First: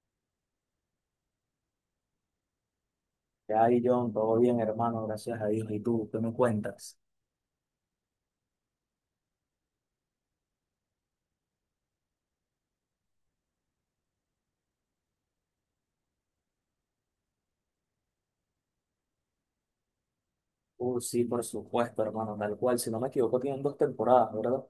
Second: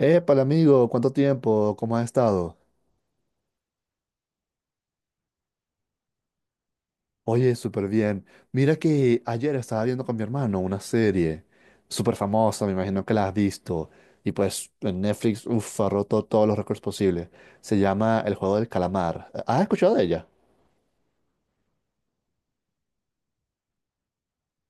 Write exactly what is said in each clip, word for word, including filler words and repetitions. Épale, amigo, ¿cuánto tiempo? ¿Cómo has estado? Ay, John, todo bien, hermano, gracias a Dios. ¿Y tú, qué me cuentas? Oye, súper bien. Mira que ayer estaba viendo con mi hermano una serie súper famosa, me imagino que la has visto. Y pues en Netflix, uff, ha roto todos los récords posibles. Se llama El Juego del Calamar. ¿Has escuchado de ella? Uh, sí, por supuesto, hermano, tal cual. Si no me equivoco, tienen dos temporadas, ¿verdad?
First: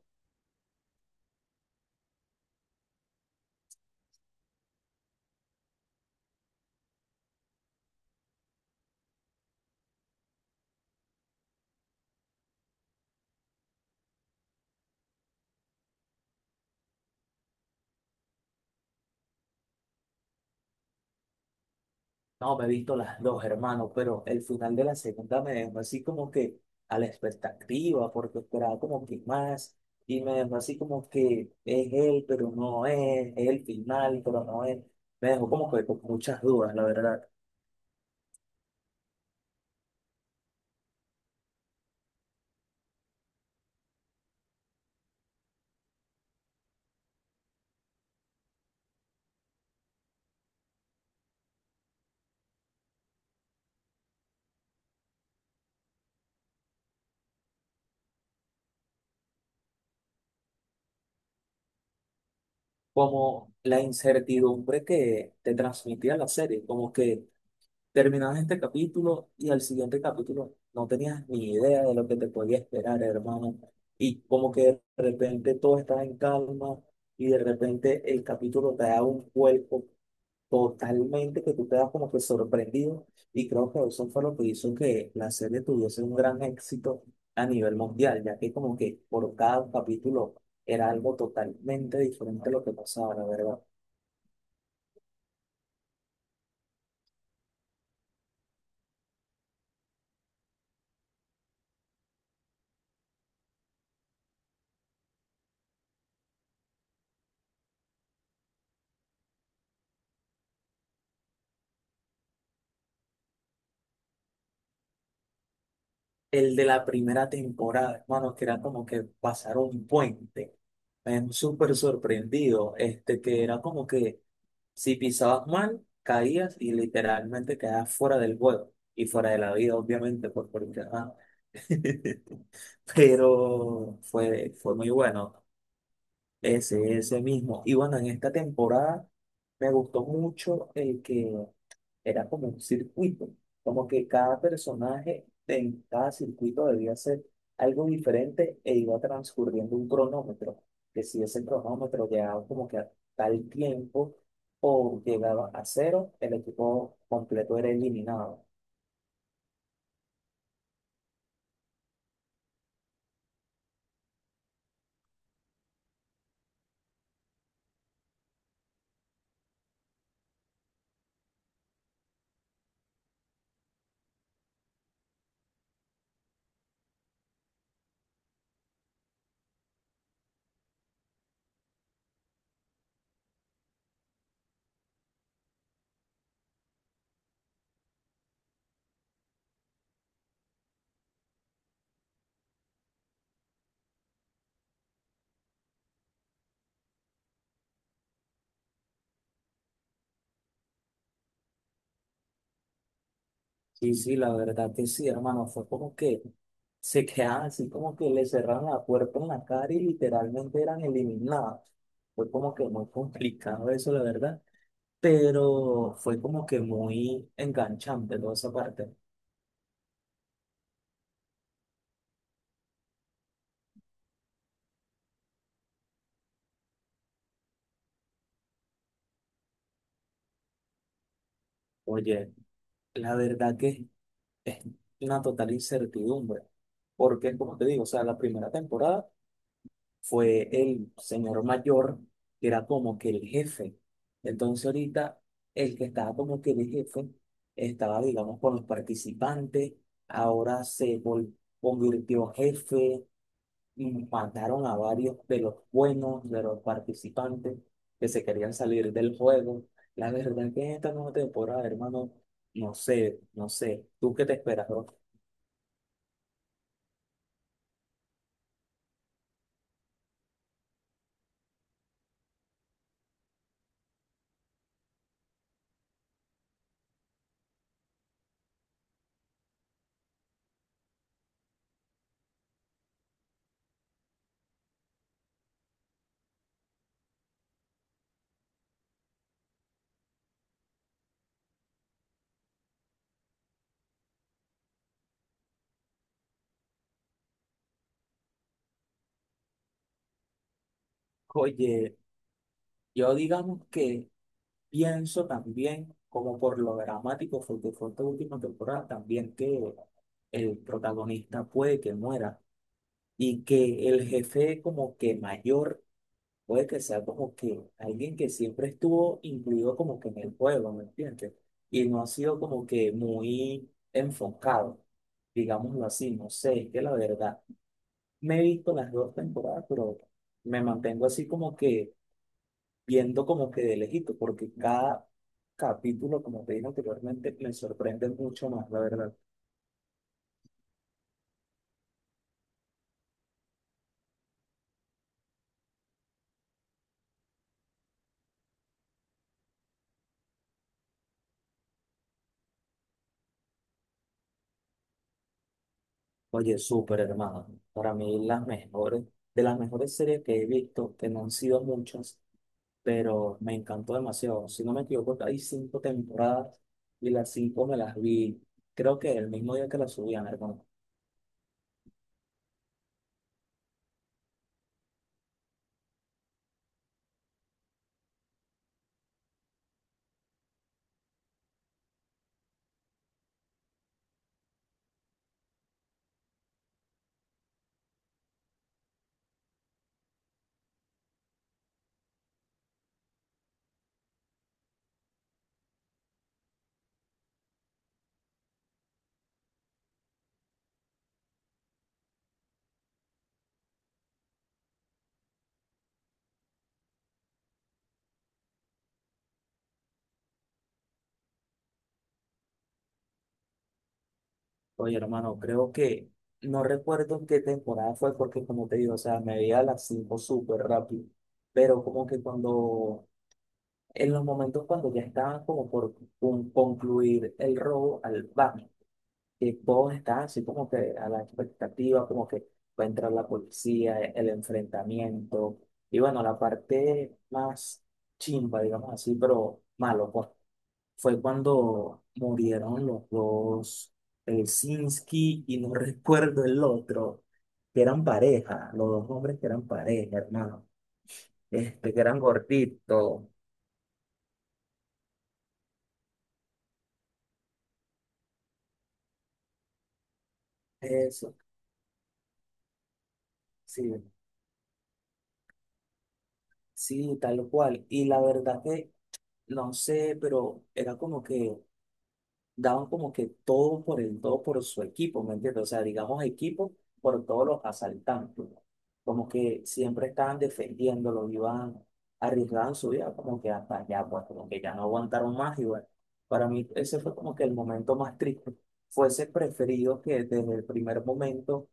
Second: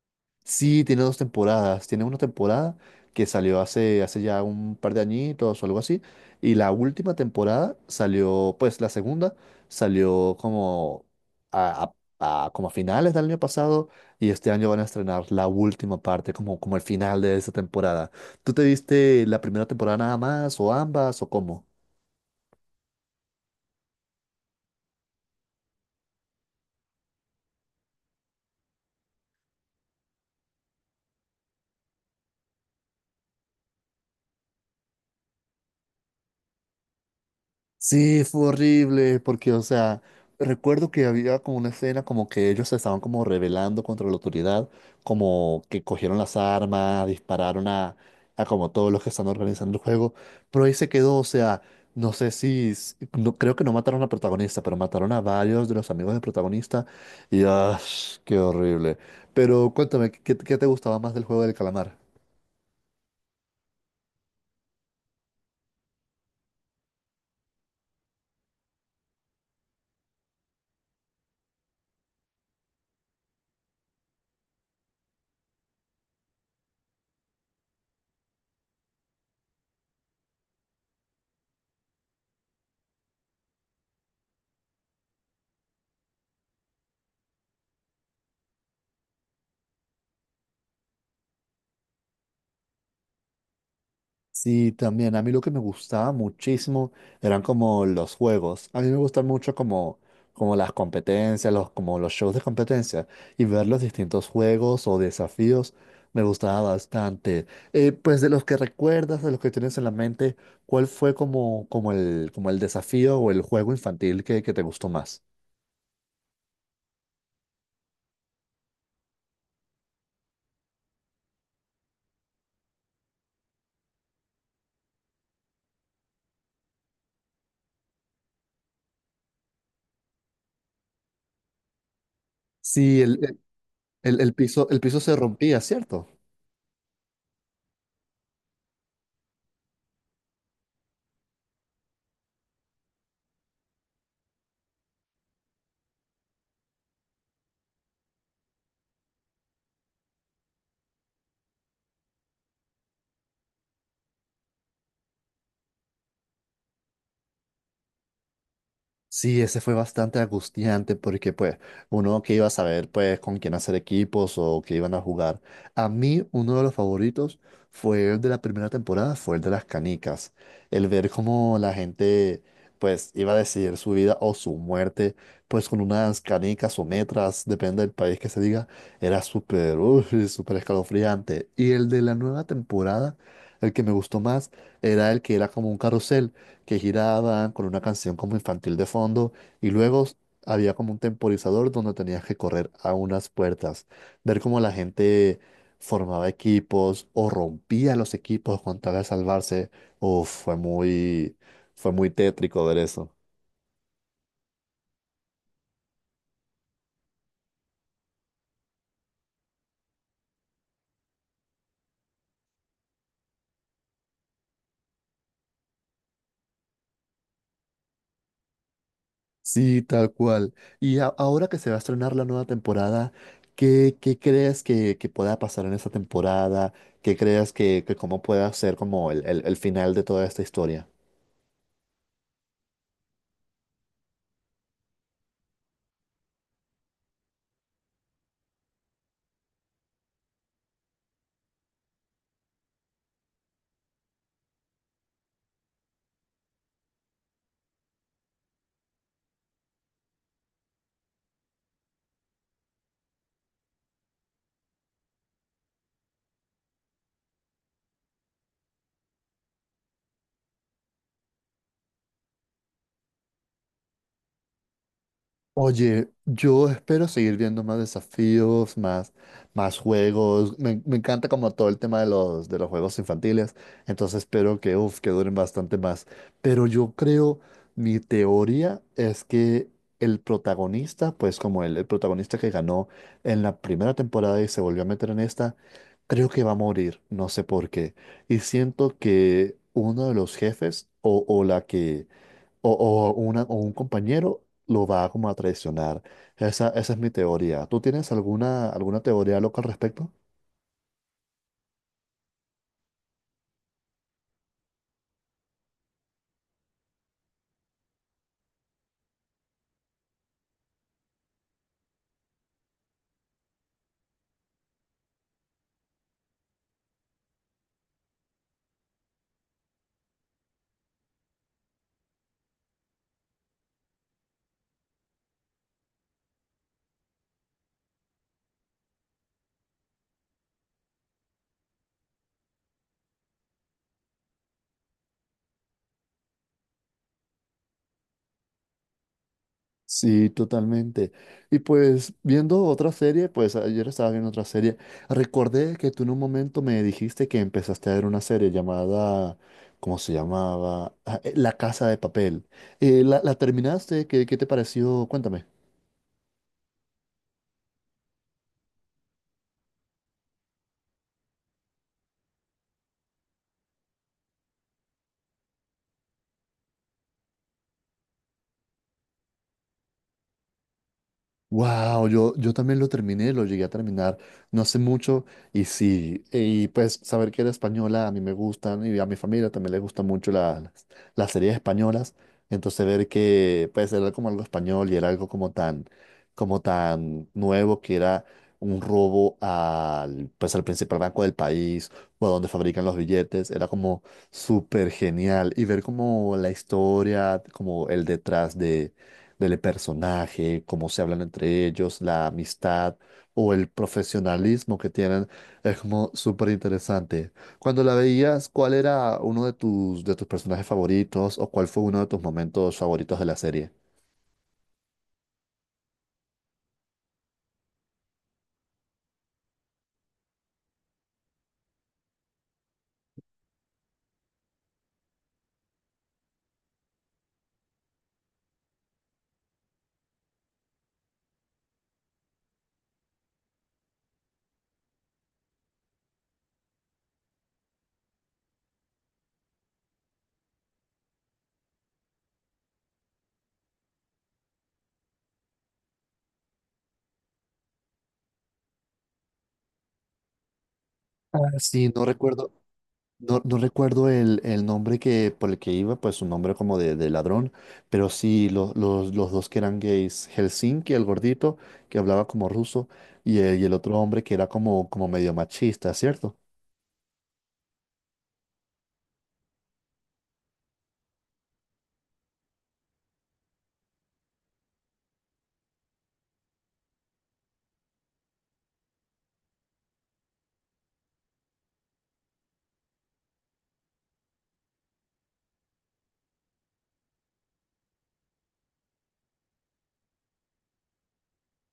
Sí, tiene dos temporadas. Tiene una temporada que salió hace, hace ya un par de añitos o algo así. Y la última temporada salió, pues la segunda salió como a, a- a- como a finales del año pasado. Y este año van a estrenar la última parte, como, como el final de esa temporada. ¿Tú te viste la primera temporada nada más, o ambas, o cómo? No, me he visto las dos, hermano, pero el final de la segunda me dejó así como que a la expectativa, porque esperaba como que más, y me dejó así como que es él, pero no es, es el final, pero no es. Me dejó como que con muchas dudas, la verdad. Sí, fue horrible, porque, o sea, recuerdo que había como una escena como que ellos se estaban como rebelando contra la autoridad, como que cogieron las armas, dispararon a, a como todos los que están organizando el juego, pero ahí se quedó, o sea, no sé si, s- no, creo que no mataron al protagonista, pero mataron a varios de los amigos del protagonista, y ¡ah! Qué horrible. Pero cuéntame, ¿qué, qué te gustaba más del juego del calamar? Como la incertidumbre que te transmitía la serie, como que. Terminabas este capítulo y al siguiente capítulo no tenías ni idea de lo que te podía esperar, hermano. Y como que de repente todo estaba en calma y de repente el capítulo te da un cuerpo totalmente que tú te das como que sorprendido. Y creo que eso fue lo que hizo que la serie tuviese un gran éxito a nivel mundial, ya que como que por cada capítulo era algo totalmente diferente a lo que pasaba, la verdad. Sí, también. A mí lo que me gustaba muchísimo eran como los juegos. A mí me gustan mucho como, como las competencias, los, como los shows de competencia y ver los distintos juegos o desafíos me gustaba bastante. Eh, pues de los que recuerdas, de los que tienes en la mente, ¿cuál fue como, como el, como el desafío o el juego infantil que, que te gustó más? El de la primera temporada, hermano, que era como que pasar un puente. Me súper sorprendido, este, que era como que si pisabas mal, caías y literalmente quedabas fuera del juego y fuera de la vida, obviamente, por porque... ah. Sí, el, Pero el, el fue, piso, fue el muy piso se bueno rompía, ¿cierto? ese, ese mismo. Y bueno, en esta temporada me gustó mucho el que era como un circuito, como que cada personaje en cada circuito debía hacer algo diferente e iba transcurriendo un cronómetro, que si ese cronómetro llegaba como que a tal tiempo o llegaba a cero, el equipo completo era eliminado. Sí, ese fue bastante angustiante porque pues uno que iba a saber pues con quién hacer equipos o que iban a jugar. A mí uno de los favoritos fue el de la primera temporada, fue el de las canicas. El ver cómo la gente pues iba a decidir su vida o su muerte pues con unas canicas o metras, depende del país que se diga, era súper, uy, súper escalofriante. Y el de la nueva temporada, el que me gustó más era el que era como un carrusel que giraban con una canción como infantil de fondo y luego s- había como un temporizador donde tenías que correr a unas puertas, ver cómo la gente formaba equipos o rompía los equipos con tal de salvarse. Uf, fue muy, fue muy tétrico ver eso. Sí, sí, la verdad que sí, hermano, fue como que se quedaban así como que le cerraron la puerta en la cara y literalmente eran eliminados. Fue como que muy complicado eso, la verdad. Pero fue como que muy enganchante toda esa parte. Sí, tal cual. Y a- ahora que se va a estrenar la nueva temporada, ¿qué, qué crees que, que pueda pasar en esta temporada? ¿Qué crees que, que cómo pueda ser como el, el el final de toda esta historia? Oye, la verdad que es una total incertidumbre, porque como te digo, o sea, la primera temporada fue el señor mayor que era como que el jefe. Entonces ahorita el que estaba como que el jefe estaba, digamos, con los participantes, ahora se vol- convirtió jefe, y mataron a varios de los buenos, de los participantes que se querían salir del juego. La verdad que en esta nueva temporada, hermano, no sé, no sé, ¿tú qué te esperas, bro? Oye, yo espero seguir viendo más desafíos, más, más juegos. Me, me encanta como todo el tema de los, de los juegos infantiles. Entonces espero que, uf, que duren bastante más. Pero yo creo, mi teoría es que el protagonista, pues como el, el protagonista que ganó en la primera temporada y se volvió a meter en esta, creo que va a morir. No sé por qué. Y siento que uno de los jefes o, o la que o, o una, o un compañero lo va como a traicionar. Esa, esa es mi teoría. ¿Tú tienes alguna, alguna teoría loca al respecto? Oye, yo digamos que pienso también, como por lo dramático fue que fue esta última temporada, también que el protagonista puede que muera y que el jefe como que mayor puede que sea como que alguien que siempre estuvo incluido como que en el juego, ¿me entiendes? Y no ha sido como que muy enfocado, digámoslo así, no sé, es que la verdad, me he visto las dos temporadas, pero me mantengo así como que viendo como que de lejito, porque cada capítulo, como te dije anteriormente, me sorprende mucho más, la verdad. Sí, totalmente. Y pues viendo otra serie, pues ayer estaba viendo otra serie, recordé que tú en un momento me dijiste que empezaste a ver una serie llamada, ¿cómo se llamaba? Ah, eh, La Casa de Papel. Eh, ¿la, la terminaste? ¿Qué, qué te pareció? Cuéntame. Oye, súper hermano. Para mí las mejores, de las mejores series que he visto, que no han sido muchas, pero me encantó demasiado. Si no me equivoco, hay cinco temporadas y las cinco me las vi, creo que el mismo día que las subían, hermano. Wow, yo, yo también lo terminé, lo llegué a terminar no hace mucho y sí, y pues saber que era española a mí me gustan y a mi familia también le gustan mucho la- las, las series españolas, entonces ver que pues era como algo español y era algo como tan, como tan nuevo que era un robo al, pues al principal banco del país o a donde fabrican los billetes, era como súper genial y ver como la historia, como el detrás del personaje, cómo se hablan entre ellos, la amistad o el profesionalismo que tienen, es como súper interesante. Cuando la veías, ¿cuál era uno de tus, de tus personajes favoritos o cuál fue uno de tus momentos favoritos de la serie? Oye, hermano, creo que no recuerdo qué temporada fue porque, como te digo, o sea, me veía las cinco súper rápido, pero como que cuando, en los momentos cuando ya estaban como por con- concluir el robo al banco. Y todos están así como que a la expectativa, como que va a entrar la policía, e- el enfrentamiento. Y bueno, la parte más chimba, digamos así, pero malo, pues, fue cuando murieron los dos, el Sinski y no recuerdo el otro, que eran pareja, los dos hombres que eran pareja, hermano, Ah, sí, este, que no eran recuerdo, gorditos. no, no recuerdo el, el nombre que, por el que iba, pues un nombre como de, de ladrón, pero sí, los, los, los dos que eran gays, Helsinki, el Eso, gordito, que hablaba como ruso, y el, y el sí, otro hombre que era como, como medio machista, ¿cierto? sí, tal cual. Y la verdad que, no sé, pero era como que daban como que todo por el, todo por su equipo, ¿me entiendes? O sea, digamos equipo por todos los asaltantes. Como que siempre estaban defendiéndolo, iban, arriesgaban su vida, como que hasta allá, pues como que ya no aguantaron más y bueno, para mí ese fue como que el momento más triste. Fuese preferido que desde el primer momento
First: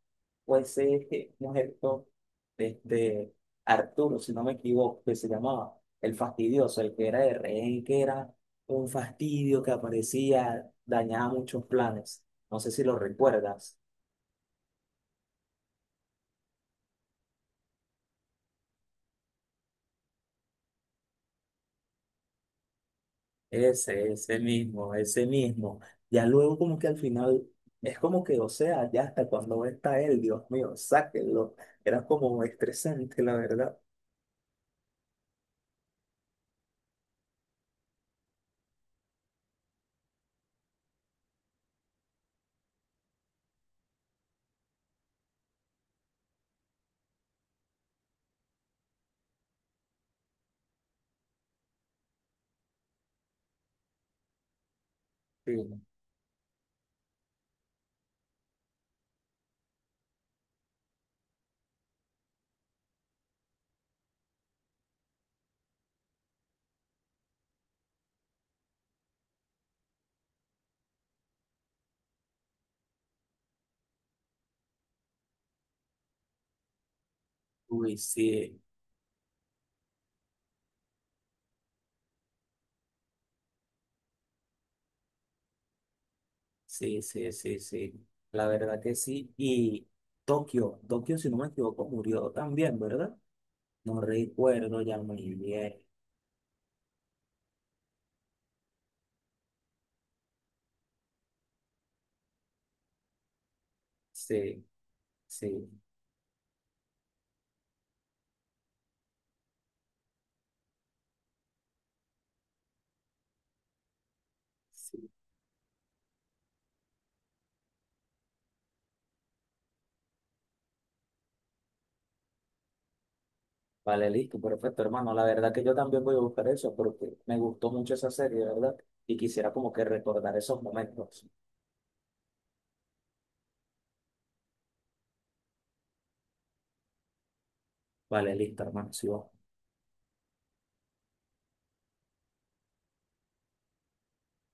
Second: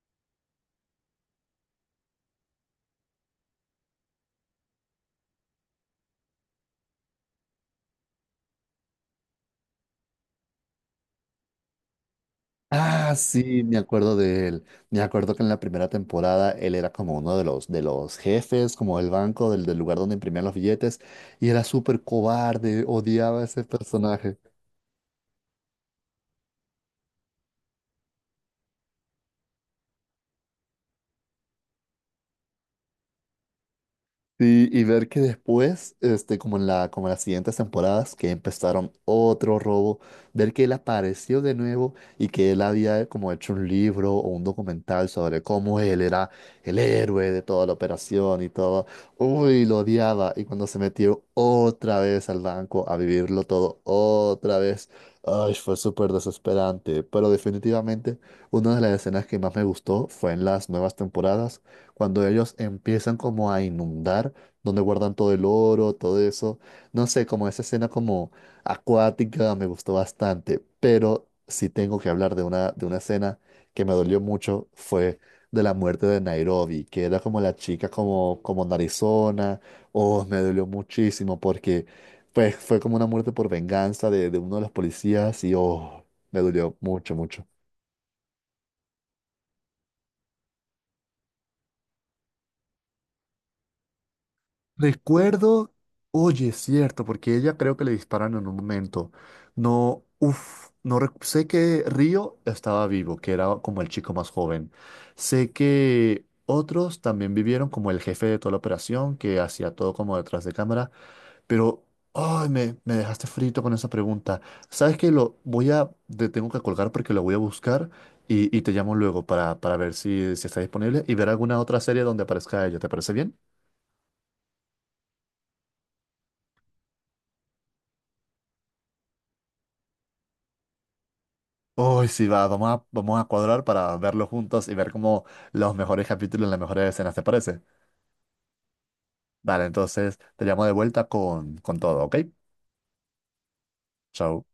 fuese este muerto, este Arturo, si no me equivoco, que se llamaba el fastidioso, el que era de rehén, que era un fastidio que aparecía, dañaba muchos planes. No sé si lo Ah, sí, me recuerdas. acuerdo de él. Me acuerdo que en la primera temporada él era como uno de los, de los jefes, como del banco, del, del lugar donde imprimían los billetes, y era súper cobarde, odiaba a ese Ese, personaje. ese mismo, ese mismo. Ya luego como que al final, es como que, o sea, ya hasta cuando está él, Dios mío, sáquenlo. Era como estresante, la verdad. Sí, y ver que después, este, como en la, como en las siguientes temporadas, que empezaron otro robo, ver que él apareció de nuevo y que él había como hecho un libro o un documental sobre cómo él era el héroe de toda la operación y todo. Uy, lo odiaba. Y cuando se metió otra vez al banco a vivirlo todo otra vez, Sí. ay, fue súper desesperante. Pero definitivamente una de las escenas que más me gustó fue en las nuevas temporadas cuando ellos empiezan como a inundar, donde guardan todo el oro, todo eso. No sé, como esa escena como acuática me gustó bastante, pero si tengo que hablar de una, de una escena que me dolió mucho, fue de la muerte de Nairobi, que era como la chica Uy, como, sí, como narizona, oh, me dolió muchísimo porque pues fue como una muerte por venganza de, de uno de los policías y oh, me dolió sí, mucho, sí, mucho. sí, sí. La verdad que sí. Y Tokio, Tokio, si no me equivoco, murió también, ¿verdad? No recuerdo ya muy Recuerdo, bien. oye, es cierto, porque ella creo que le disparan en un momento. No, uff, no rec- sé que Río estaba vivo, que era como el chico más Sí, joven. Sé sí. que otros también vivieron como el jefe de toda la operación, que hacía todo como detrás de cámara, pero ay, me, me dejaste frito con esa pregunta. ¿Sabes Sí. que lo voy a, te tengo que colgar porque lo voy a buscar y, y te llamo luego para, para ver si, si está disponible y ver alguna otra serie donde aparezca ella? ¿Te parece bien? Vale, listo, perfecto, hermano. La verdad que yo también voy a buscar eso porque me gustó mucho esa serie, ¿verdad? Y quisiera como que recordar esos momentos. Uy, sí, va, vamos a, vamos a cuadrar para verlo juntos y ver como los mejores capítulos, las mejores escenas, ¿te parece? Vale, listo, hermano. Sí, vamos. Vale, entonces te llamo de vuelta con, con todo, ¿ok? Chao.